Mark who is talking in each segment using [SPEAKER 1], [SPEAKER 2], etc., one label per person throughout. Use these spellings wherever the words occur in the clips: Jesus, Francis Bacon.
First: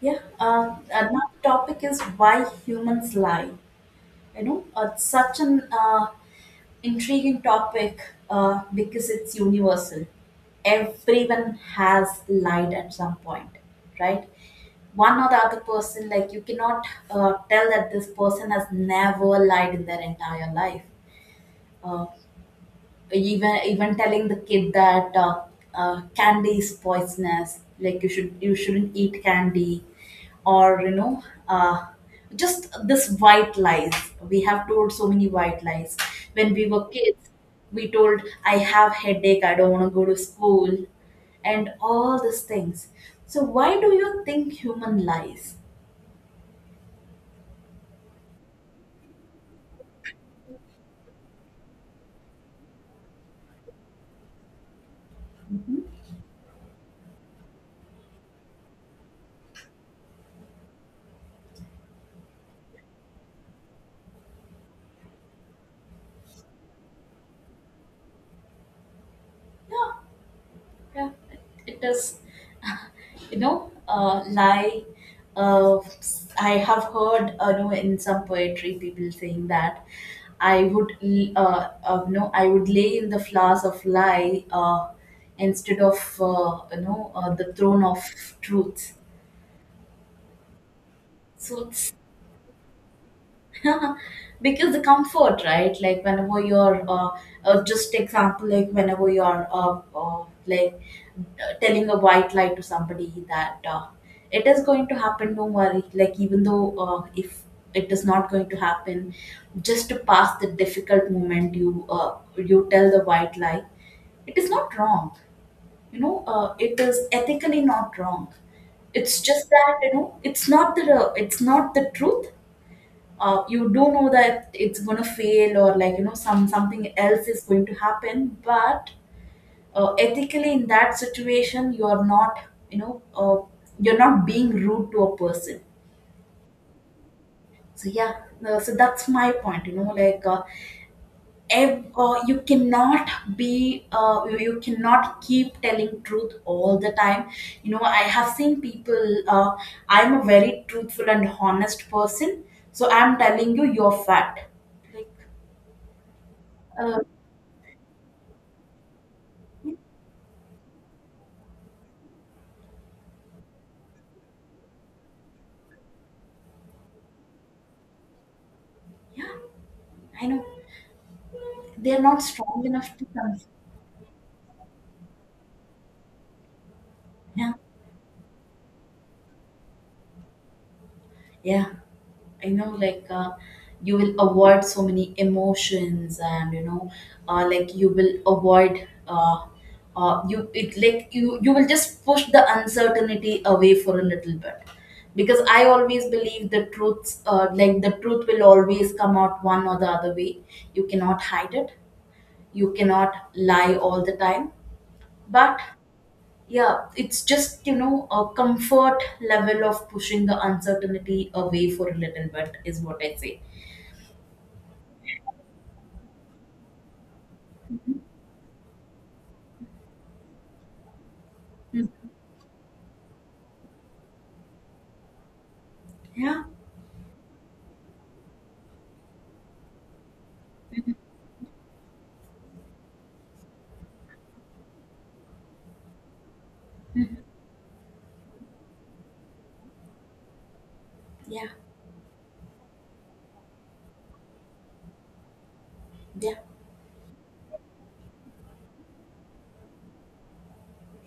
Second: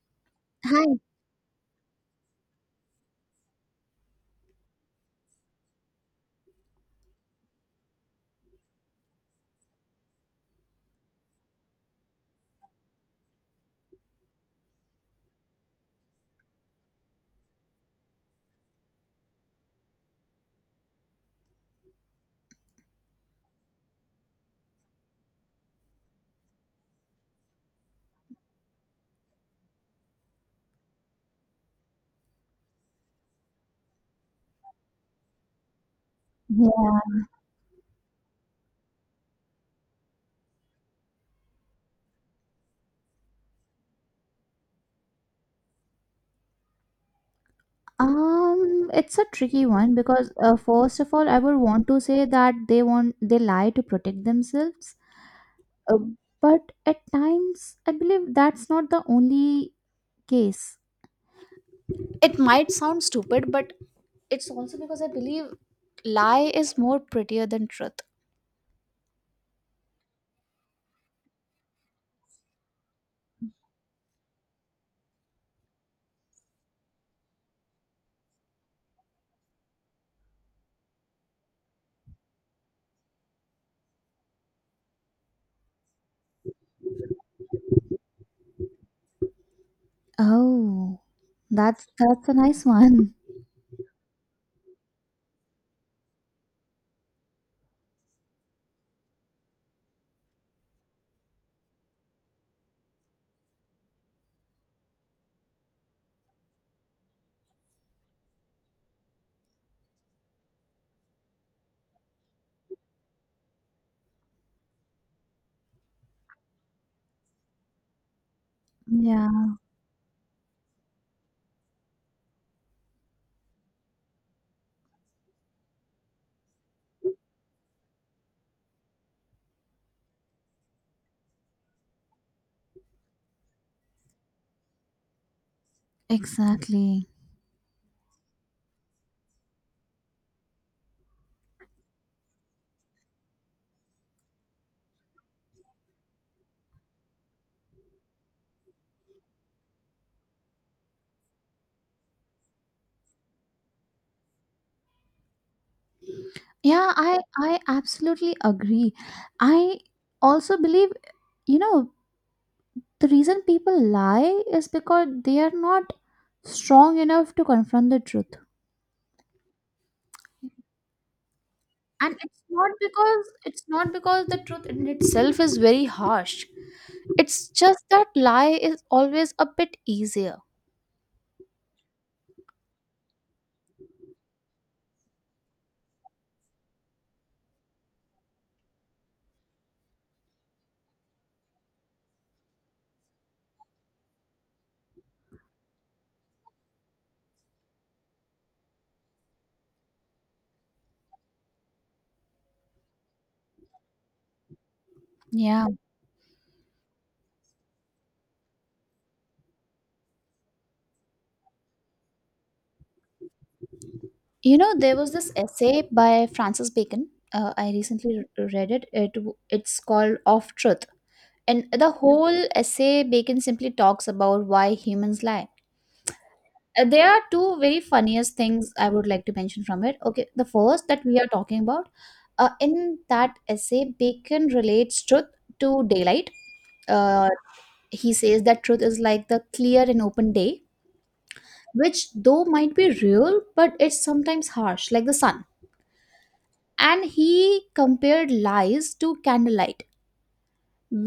[SPEAKER 1] Yeah,
[SPEAKER 2] Hi.
[SPEAKER 1] another topic is why humans lie. It's such an intriguing topic, because it's universal. Everyone has lied at some point, right? One or the other person, like you cannot tell that this person has never lied in their entire life. Uh, even telling the kid that candy is poisonous, like you shouldn't eat candy, or just this white lies. We have told so many white lies when we were
[SPEAKER 2] Yeah.
[SPEAKER 1] kids. We told, I have headache, I don't want to go to school, and all these things. So why do you think human lies?
[SPEAKER 2] It's a tricky one because first of all, I would want to say that they lie to protect themselves.
[SPEAKER 1] Mhm.
[SPEAKER 2] Uh, but at times, I believe that's not the only case. It might sound stupid, but it's also because I believe lie is more prettier than truth.
[SPEAKER 1] Yeah, yeah, it is, lie. Uh, I have heard, in some poetry, people saying that, no, I would lay in the flowers of lie, instead of, the throne of truth.
[SPEAKER 2] Oh,
[SPEAKER 1] So,
[SPEAKER 2] that's a nice one.
[SPEAKER 1] because the comfort, right? Like whenever you're just example, like whenever you're like, telling a white lie to somebody that, it is going to happen, don't worry, like even though, if it is not going to happen, just to pass the difficult moment, you tell the white lie, it is not wrong. You know uh, it is ethically not wrong, it's just
[SPEAKER 2] Yeah,
[SPEAKER 1] that, you know, it's not the truth. You do know that it's going to fail, or like, you know, something else is going to happen, but ethically, in that situation, you are not, you know uh, you're not being rude to a person.
[SPEAKER 2] exactly.
[SPEAKER 1] So yeah, so that's my point, you know, like, ev- uh, you cannot you cannot keep telling truth all the time. You know, I have seen people, I'm a very truthful and honest person, so I'm telling you, you're fat, like.
[SPEAKER 2] Yeah,
[SPEAKER 1] uh,
[SPEAKER 2] I absolutely agree. I also believe, you know, the reason people lie is because they are not strong enough to confront the truth,
[SPEAKER 1] Yeah, I know, they're
[SPEAKER 2] and
[SPEAKER 1] not
[SPEAKER 2] it's
[SPEAKER 1] strong
[SPEAKER 2] not
[SPEAKER 1] enough to
[SPEAKER 2] because
[SPEAKER 1] come.
[SPEAKER 2] the truth in itself is very harsh, it's
[SPEAKER 1] Yeah,
[SPEAKER 2] just that lie is always a bit easier.
[SPEAKER 1] yeah, I know. Like, you will avoid so many emotions, and you know, like you will avoid. You it like you will just push the uncertainty away for a little bit, because I always believe the truths, like the truth will always come out one or the other way. You cannot hide it, you cannot lie all the time, but.
[SPEAKER 2] Yeah.
[SPEAKER 1] Yeah, it's just, you know, a comfort level of pushing the uncertainty away for a little bit, is what I say.
[SPEAKER 2] You know, there was this essay by Francis Bacon. I recently read it. It's called off truth. And the
[SPEAKER 1] Mm.
[SPEAKER 2] whole essay, Bacon simply talks about why humans lie.
[SPEAKER 1] Yeah,
[SPEAKER 2] There are two very funniest things I would like to mention from it. Okay, the first that we are talking about, in that essay, Bacon relates truth to daylight. Uh, he says that truth is like the clear and open day,
[SPEAKER 1] yeah,
[SPEAKER 2] which though might be real, but it's sometimes harsh, like the sun.
[SPEAKER 1] yeah,
[SPEAKER 2] And he compared lies to candlelight,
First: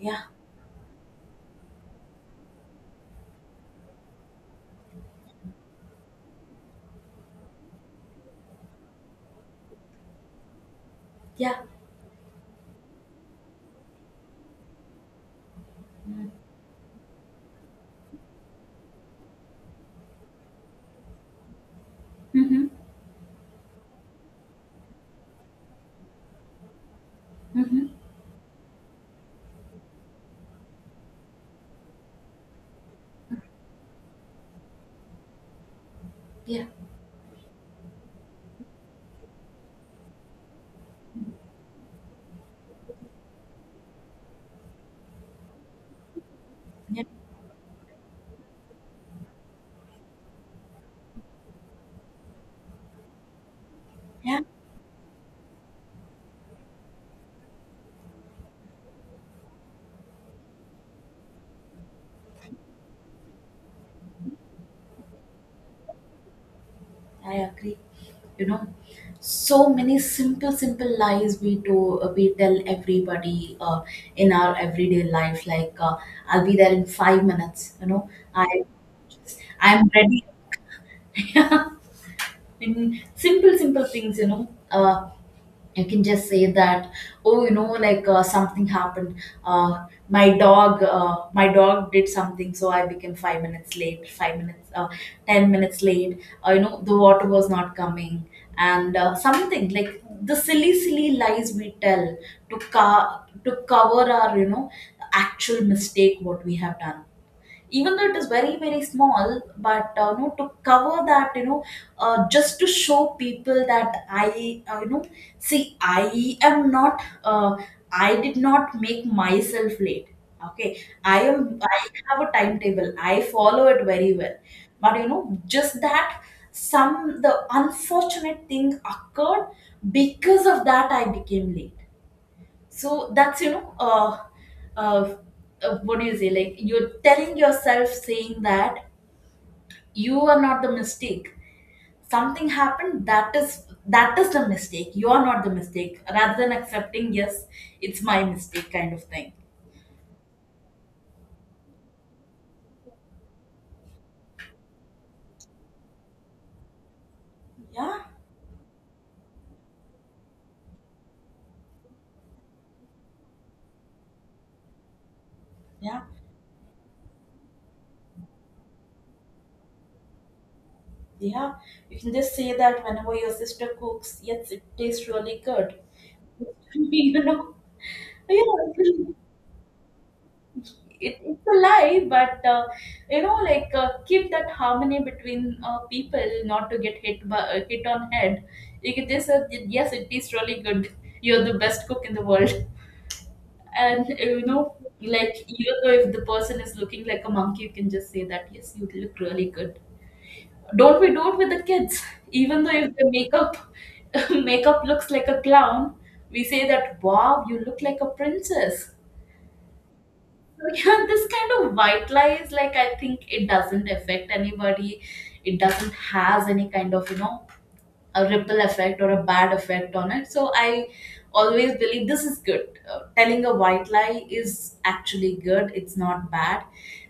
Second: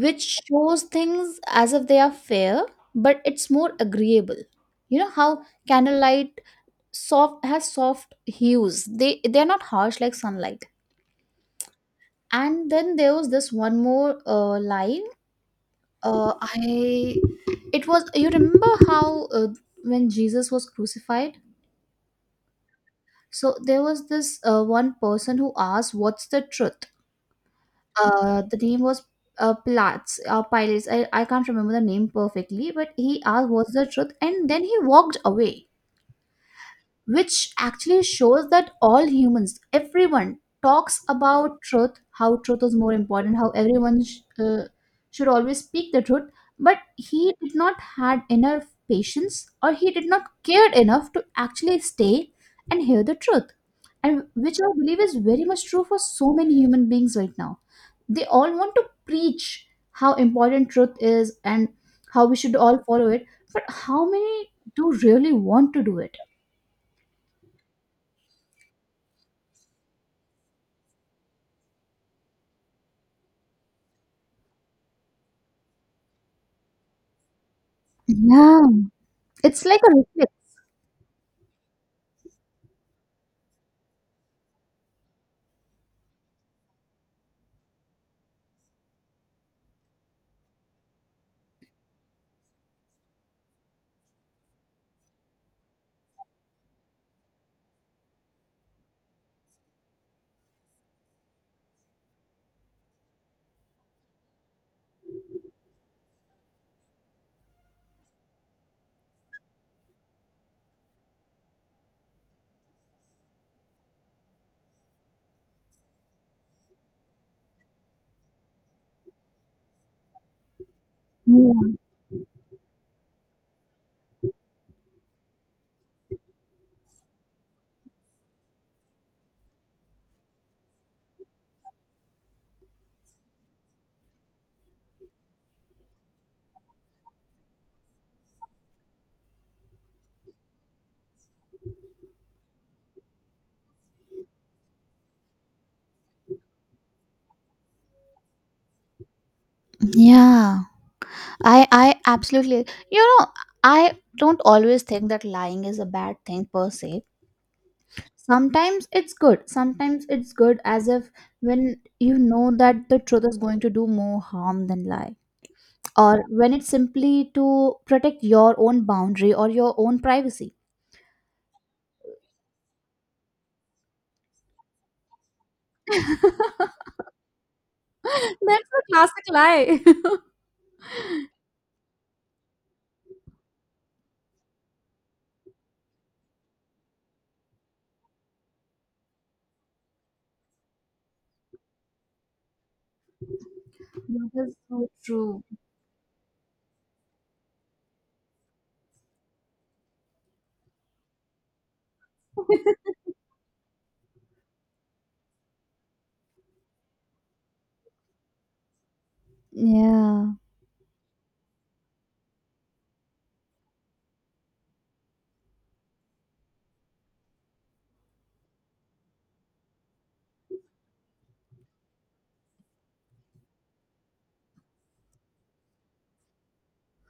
[SPEAKER 1] yeah,
[SPEAKER 2] shows things as if they are fair, but it's more agreeable. You know how candlelight soft has soft hues. They're not harsh like sunlight.
[SPEAKER 1] yeah.
[SPEAKER 2] And then there was this one more line.
[SPEAKER 1] Mm.
[SPEAKER 2] I it was, you remember how when Jesus was crucified.
[SPEAKER 1] Mm-hmm,
[SPEAKER 2] So there was this one person who asked, "What's the truth?"
[SPEAKER 1] mm-hmm.
[SPEAKER 2] Uh, the name was Platts Pilates. I can't remember the name perfectly, but he asked what's the truth and then he walked away,
[SPEAKER 1] Yeah,
[SPEAKER 2] which actually shows that all humans, everyone talks about truth, how truth is more important, how everyone should always speak the truth. But
[SPEAKER 1] yeah,
[SPEAKER 2] he did not had enough patience, or he did not cared enough to actually stay and hear the truth, and
[SPEAKER 1] yeah,
[SPEAKER 2] which I believe is very much true for so many human beings right now. They all want to preach how important truth is and how we should all follow it, but how many do really want to do it?
[SPEAKER 1] I agree. You know, so many simple, simple lies we do, we tell everybody, in our everyday life, like, I'll be there in 5 minutes, you know,
[SPEAKER 2] Yeah,
[SPEAKER 1] I,
[SPEAKER 2] it's like
[SPEAKER 1] I'm
[SPEAKER 2] a
[SPEAKER 1] ready.
[SPEAKER 2] reflex.
[SPEAKER 1] In simple simple things, you know, you can just say that, oh, you know, like, something happened. My dog did something, so I became 5 minutes late, 5 minutes, 10 minutes late. You know, the water was not coming, and something like the silly silly lies we tell, to co- to cover our, actual mistake what we have done, even though it is very very small, but, you know, to cover that, just to show people that, I you know see, I am not, I did not make myself late. Okay, i am
[SPEAKER 2] Yeah.
[SPEAKER 1] i have a timetable, I follow it very well, but you know, just that some the unfortunate thing occurred, because of that I became late. So that's, you know, uh, what do you say, like you're telling yourself, saying that you are not the mistake. Something happened, that is the mistake, you are not the mistake, rather than accepting, yes, it's my mistake, kind of thing.
[SPEAKER 2] Yeah, I absolutely. You know, I don't always think that lying is a bad thing per se.
[SPEAKER 1] Yeah,
[SPEAKER 2] Sometimes it's good. Sometimes it's good, as if when you know that the truth is going to do more harm than lie,
[SPEAKER 1] yeah,
[SPEAKER 2] or when it's simply to protect your own boundary or your own privacy.
[SPEAKER 1] yeah, you can just say that whenever your sister cooks, yes, it tastes really good. You know.
[SPEAKER 2] That's a
[SPEAKER 1] Yeah.
[SPEAKER 2] classic lie.
[SPEAKER 1] It's a lie, but, you know, like, keep that harmony between, people, not to get hit on head. You get this, yes, it is really good. You're the best cook in the world, and, you
[SPEAKER 2] That is
[SPEAKER 1] know,
[SPEAKER 2] so
[SPEAKER 1] like,
[SPEAKER 2] true. True.
[SPEAKER 1] even though if the person is looking like a monkey, you can just say that, yes, you look really good. Don't we do it with the kids? Even though if the makeup makeup looks like a clown, we say that, wow, you look like a princess.
[SPEAKER 2] Yeah.
[SPEAKER 1] So yeah, this kind of white lies, like I think it doesn't affect anybody. It doesn't has any kind of, a ripple effect, or a bad effect on it. So I always believe this is good. Telling a white lie is actually good, it's not bad.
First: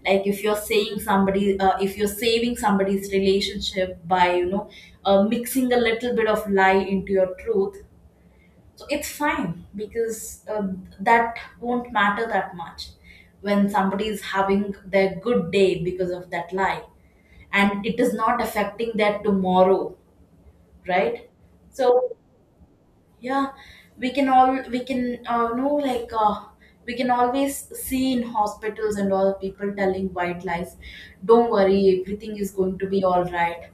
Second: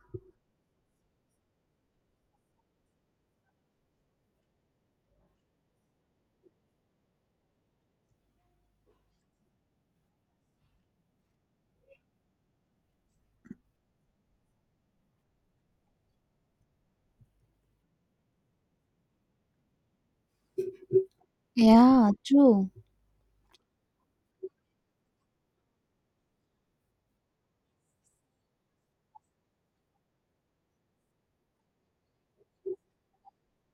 [SPEAKER 1] Like if you're saying somebody, if you're saving somebody's relationship by, mixing a little bit of lie into your truth, so it's fine, because, that won't matter that much when somebody is having their good day because of that lie, and it is not affecting their tomorrow, right?
[SPEAKER 2] Yeah,
[SPEAKER 1] So
[SPEAKER 2] true.
[SPEAKER 1] yeah, we can know, like, we can always see in hospitals and all, people telling white lies, don't worry, everything is going to be all right,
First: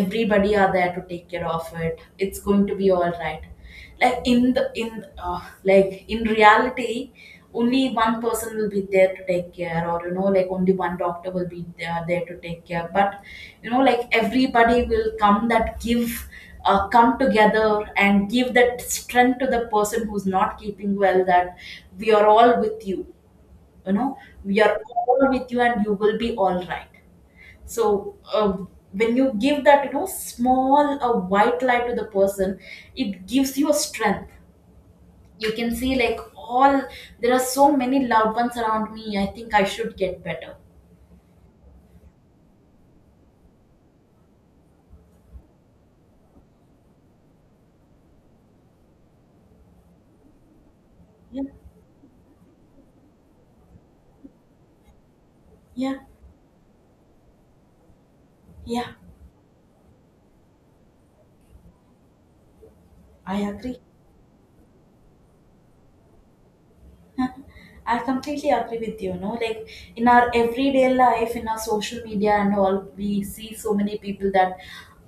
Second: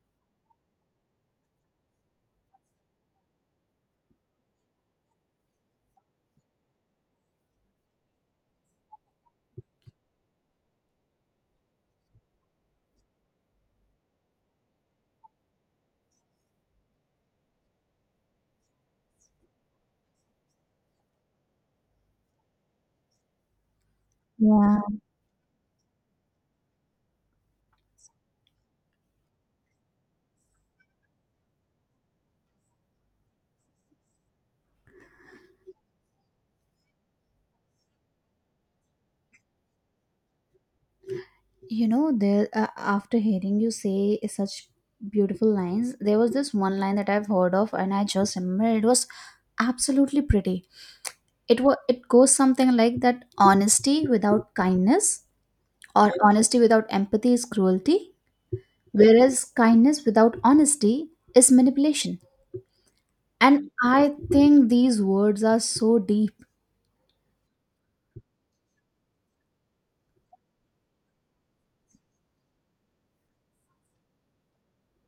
[SPEAKER 1] everybody are there to take care of it, it's going to be all right, like in the in like in reality, only one person will be there to take care, or you know, like only one doctor will be there to take care, but you know, like, everybody will come that give, come together and give that strength to the person who's not keeping well, that we are all with you, you know, we
[SPEAKER 2] Yeah.
[SPEAKER 1] are all with you, and you will be all right. So, when you give that, you know, small a white light to the person, it gives you a strength, you can see, like all, there are so many loved ones around me, I think I should get better.
[SPEAKER 2] You know, there after hearing you say such beautiful lines, there was this one line that I've heard of, and I just remember it was absolutely pretty.
[SPEAKER 1] Yeah,
[SPEAKER 2] It was, it goes something like that: honesty without kindness,
[SPEAKER 1] yeah,
[SPEAKER 2] or honesty without empathy is cruelty,
[SPEAKER 1] yeah,
[SPEAKER 2] whereas kindness without honesty is manipulation.
[SPEAKER 1] I
[SPEAKER 2] And
[SPEAKER 1] agree.
[SPEAKER 2] I think these words are so deep.
[SPEAKER 1] I completely agree with you. No, like, in our everyday life, in our social media and all, we see so many people that,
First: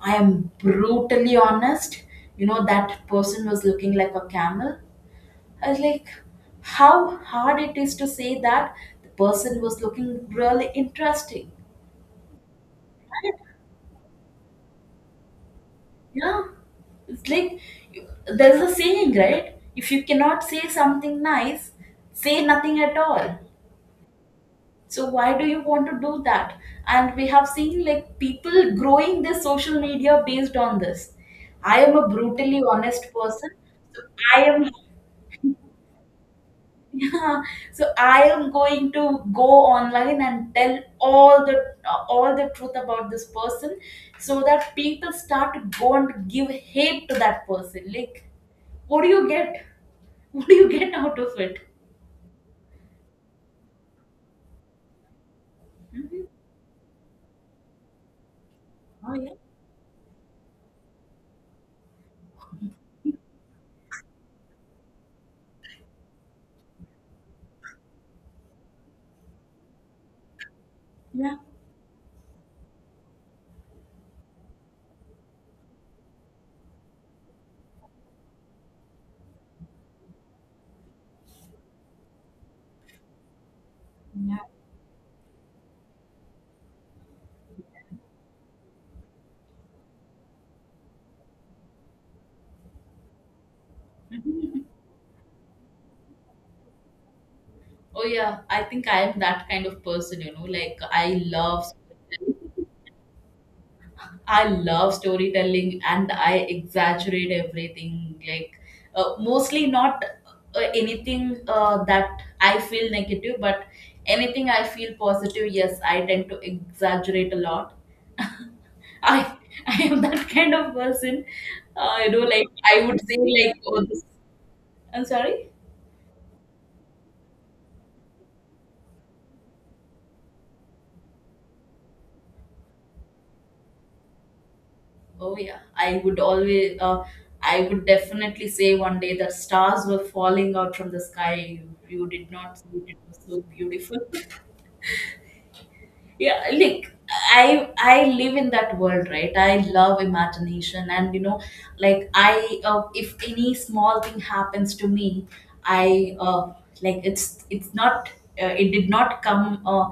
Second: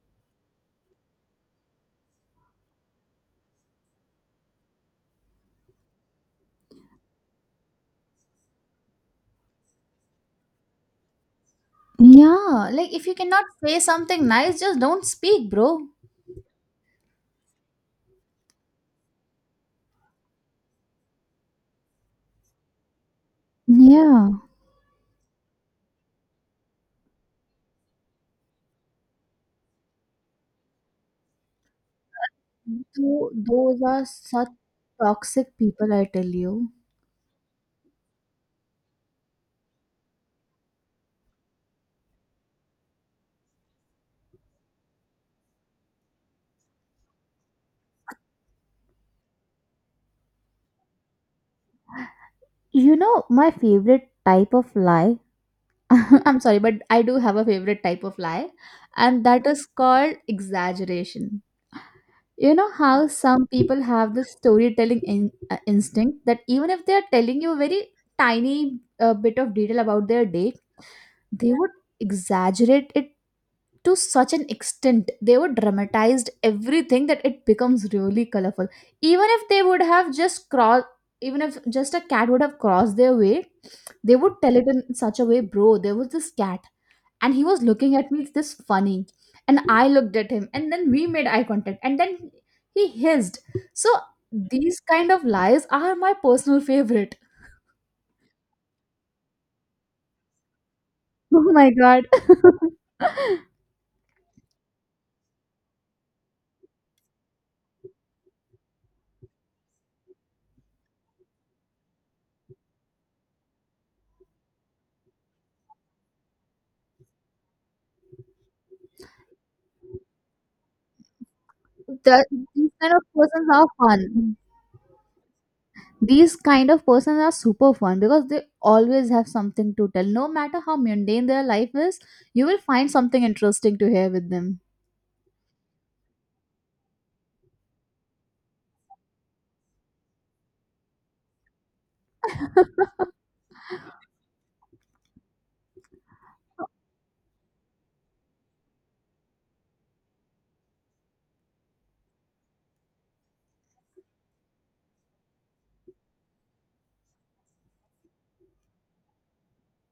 [SPEAKER 1] I am brutally honest. You know, that person was looking like a camel. I was like, how hard it is to say that the person was looking really interesting.
[SPEAKER 2] Yeah, like if you cannot say something nice, just don't speak, bro.
[SPEAKER 1] Yeah, it's like, there's a saying, right? If you cannot say something nice, say nothing at all.
[SPEAKER 2] Yeah.
[SPEAKER 1] So why do you want to do that? And we have seen, like, people growing their social media based on this, I am a brutally honest person.
[SPEAKER 2] Those
[SPEAKER 1] So
[SPEAKER 2] are
[SPEAKER 1] I
[SPEAKER 2] such
[SPEAKER 1] am,
[SPEAKER 2] toxic people, I tell you.
[SPEAKER 1] yeah, so I am going to go online and tell all the, truth about this person, so that people start to go and give hate to that person, like, what do you get? What do you get out of it?
[SPEAKER 2] You know, my favorite type of lie?
[SPEAKER 1] Hmm.
[SPEAKER 2] I'm sorry, but I do have a favorite type of lie,
[SPEAKER 1] Oh,
[SPEAKER 2] and
[SPEAKER 1] yeah.
[SPEAKER 2] that is called exaggeration. You know how some people have this storytelling instinct that even if they are telling you a very tiny bit of detail about their date,
[SPEAKER 1] Yeah,
[SPEAKER 2] they would exaggerate it to such an extent, they were dramatized everything that it becomes really colorful. Even if they would have just crossed, even if just a cat would have crossed their way, they would
[SPEAKER 1] yeah.
[SPEAKER 2] tell it in such a way: bro, there was this cat and he was looking at me this funny, and I looked at him and then we made eye contact and then he hissed. So
[SPEAKER 1] Mhm.
[SPEAKER 2] these kind of lies are my personal favorite.
[SPEAKER 1] Oh yeah, I think I am that kind of person, you know, like, I
[SPEAKER 2] Oh
[SPEAKER 1] love
[SPEAKER 2] my god.
[SPEAKER 1] I love storytelling, and I exaggerate everything, like, mostly not, anything, that I feel negative, but anything I feel positive, yes, I tend to exaggerate a lot. I I am that kind of person. You know,
[SPEAKER 2] the,
[SPEAKER 1] like,
[SPEAKER 2] these
[SPEAKER 1] I
[SPEAKER 2] kind
[SPEAKER 1] would
[SPEAKER 2] of
[SPEAKER 1] say
[SPEAKER 2] persons
[SPEAKER 1] like,
[SPEAKER 2] are
[SPEAKER 1] oh, this,
[SPEAKER 2] fun.
[SPEAKER 1] I'm sorry.
[SPEAKER 2] These kind of persons are super fun because they always have something to tell no matter how mundane their life is. You will find something interesting to hear with them.
[SPEAKER 1] Oh yeah, I would definitely say, one day the stars were falling out from the sky. You did not see it, it was so beautiful. Yeah, like, I live in that world, right? I love imagination, and you know, like, if any small thing happens to me, I, uh, it's not, uh, it did not come, uh,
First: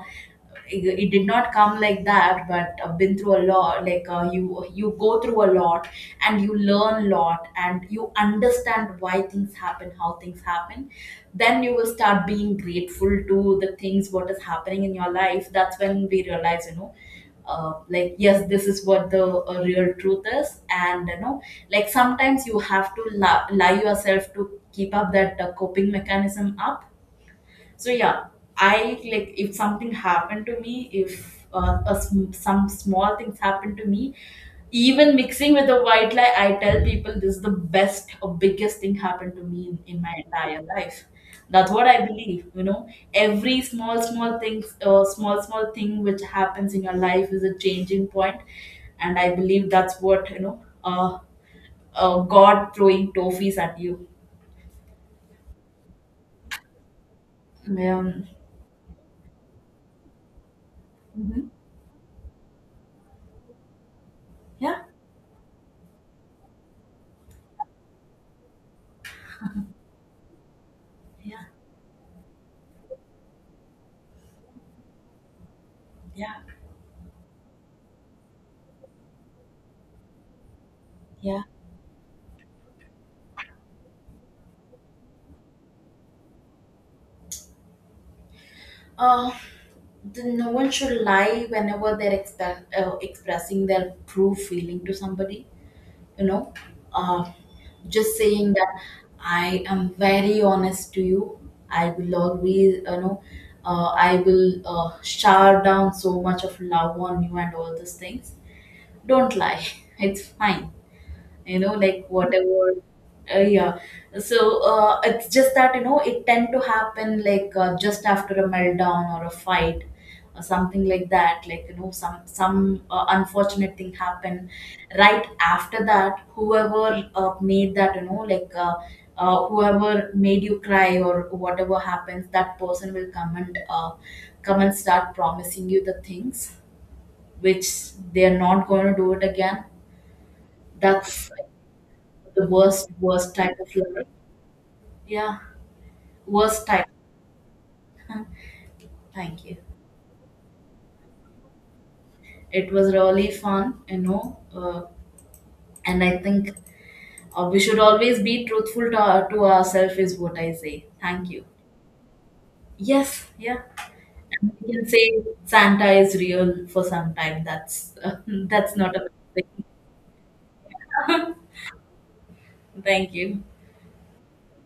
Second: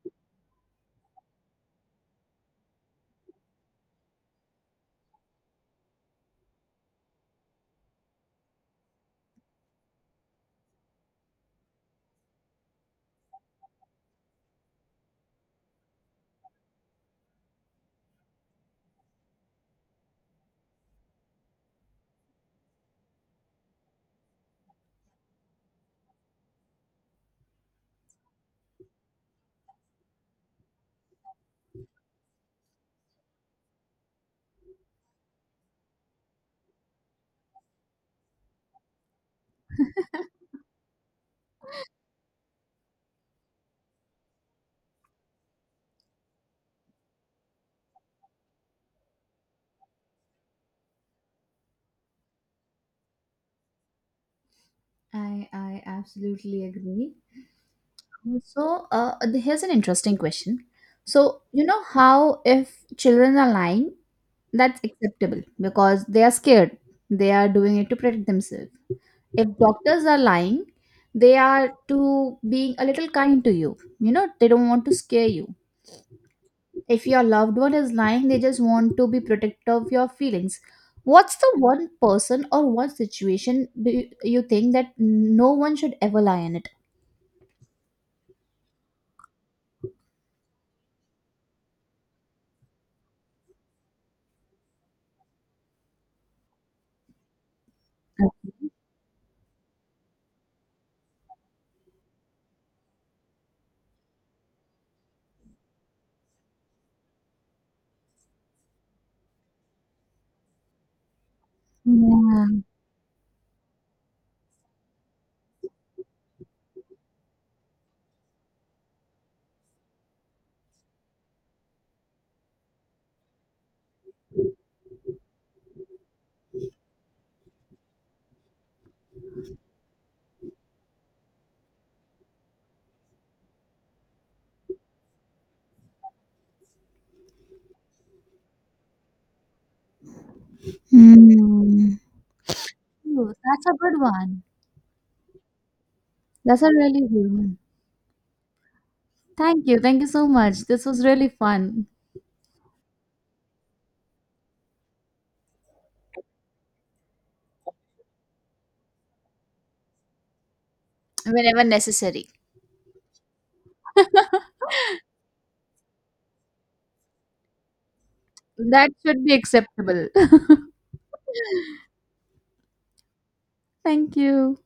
[SPEAKER 1] it did not come like that, but, been through a lot, like, you go through a lot, and you learn a lot, and you understand why things happen, how things happen, then you will start being grateful to the things what is happening in your life, that's when we realize, you know, like, yes, this is what the, real truth is, and you know, like, sometimes you have to lie yourself to keep up that, coping mechanism up. So yeah, I, like, if something happened to me, if some small things happen to me, even mixing with a white lie, I tell people, this is the best or biggest thing happened to me in my entire life. That's what I believe. You know, every small small thing which happens in your life is a changing point, and I believe that's what, you know. God throwing toffees at you.
[SPEAKER 2] I absolutely agree.
[SPEAKER 1] Um,
[SPEAKER 2] So here's an interesting question. So
[SPEAKER 1] mhm.
[SPEAKER 2] you know how if children are lying,
[SPEAKER 1] Yeah,
[SPEAKER 2] that's acceptable because they are scared, they are doing it to protect themselves. If doctors are lying, they
[SPEAKER 1] yeah,
[SPEAKER 2] are to being a little kind to you, you know they don't want to scare you.
[SPEAKER 1] yeah,
[SPEAKER 2] If your loved one is lying, they just want to be protective of your feelings. What's
[SPEAKER 1] yeah.
[SPEAKER 2] the one person or one situation do you, think that no one should ever lie in it?
[SPEAKER 1] Uh, no one should lie whenever they're expressing their true feeling to somebody. You know, uh, just saying that, I am very honest to you. I will always, you know, I will shower down so much of love on you and all these things. Don't lie. It's fine, you know, like,
[SPEAKER 2] Yeah.
[SPEAKER 1] whatever, yeah. So, it's just that, you know, it tend to happen, like, just after a meltdown or a fight or something like that. Like, you know, some unfortunate thing happen, right after that, whoever, made that, you know, like, whoever made you cry, or whatever happens, that person will come and, start promising you the things which they are not going to do it again. That's
[SPEAKER 2] Hmm.
[SPEAKER 1] the worst
[SPEAKER 2] Ooh,
[SPEAKER 1] worst type
[SPEAKER 2] that's
[SPEAKER 1] of
[SPEAKER 2] a good
[SPEAKER 1] level.
[SPEAKER 2] one.
[SPEAKER 1] Yeah,
[SPEAKER 2] That's
[SPEAKER 1] worst
[SPEAKER 2] a
[SPEAKER 1] type.
[SPEAKER 2] really good one.
[SPEAKER 1] Thank you.
[SPEAKER 2] Thank you. Thank you so much. This was really fun.
[SPEAKER 1] It was really fun, you know. And I think, we should always be truthful to, to ourselves, is what I say. Thank you.
[SPEAKER 2] Whenever necessary.
[SPEAKER 1] Yes, yeah. And we can say Santa is real for some time. That's that's
[SPEAKER 2] That
[SPEAKER 1] not a
[SPEAKER 2] should be
[SPEAKER 1] bad
[SPEAKER 2] acceptable.
[SPEAKER 1] thing. Thank you.
[SPEAKER 2] Thank you.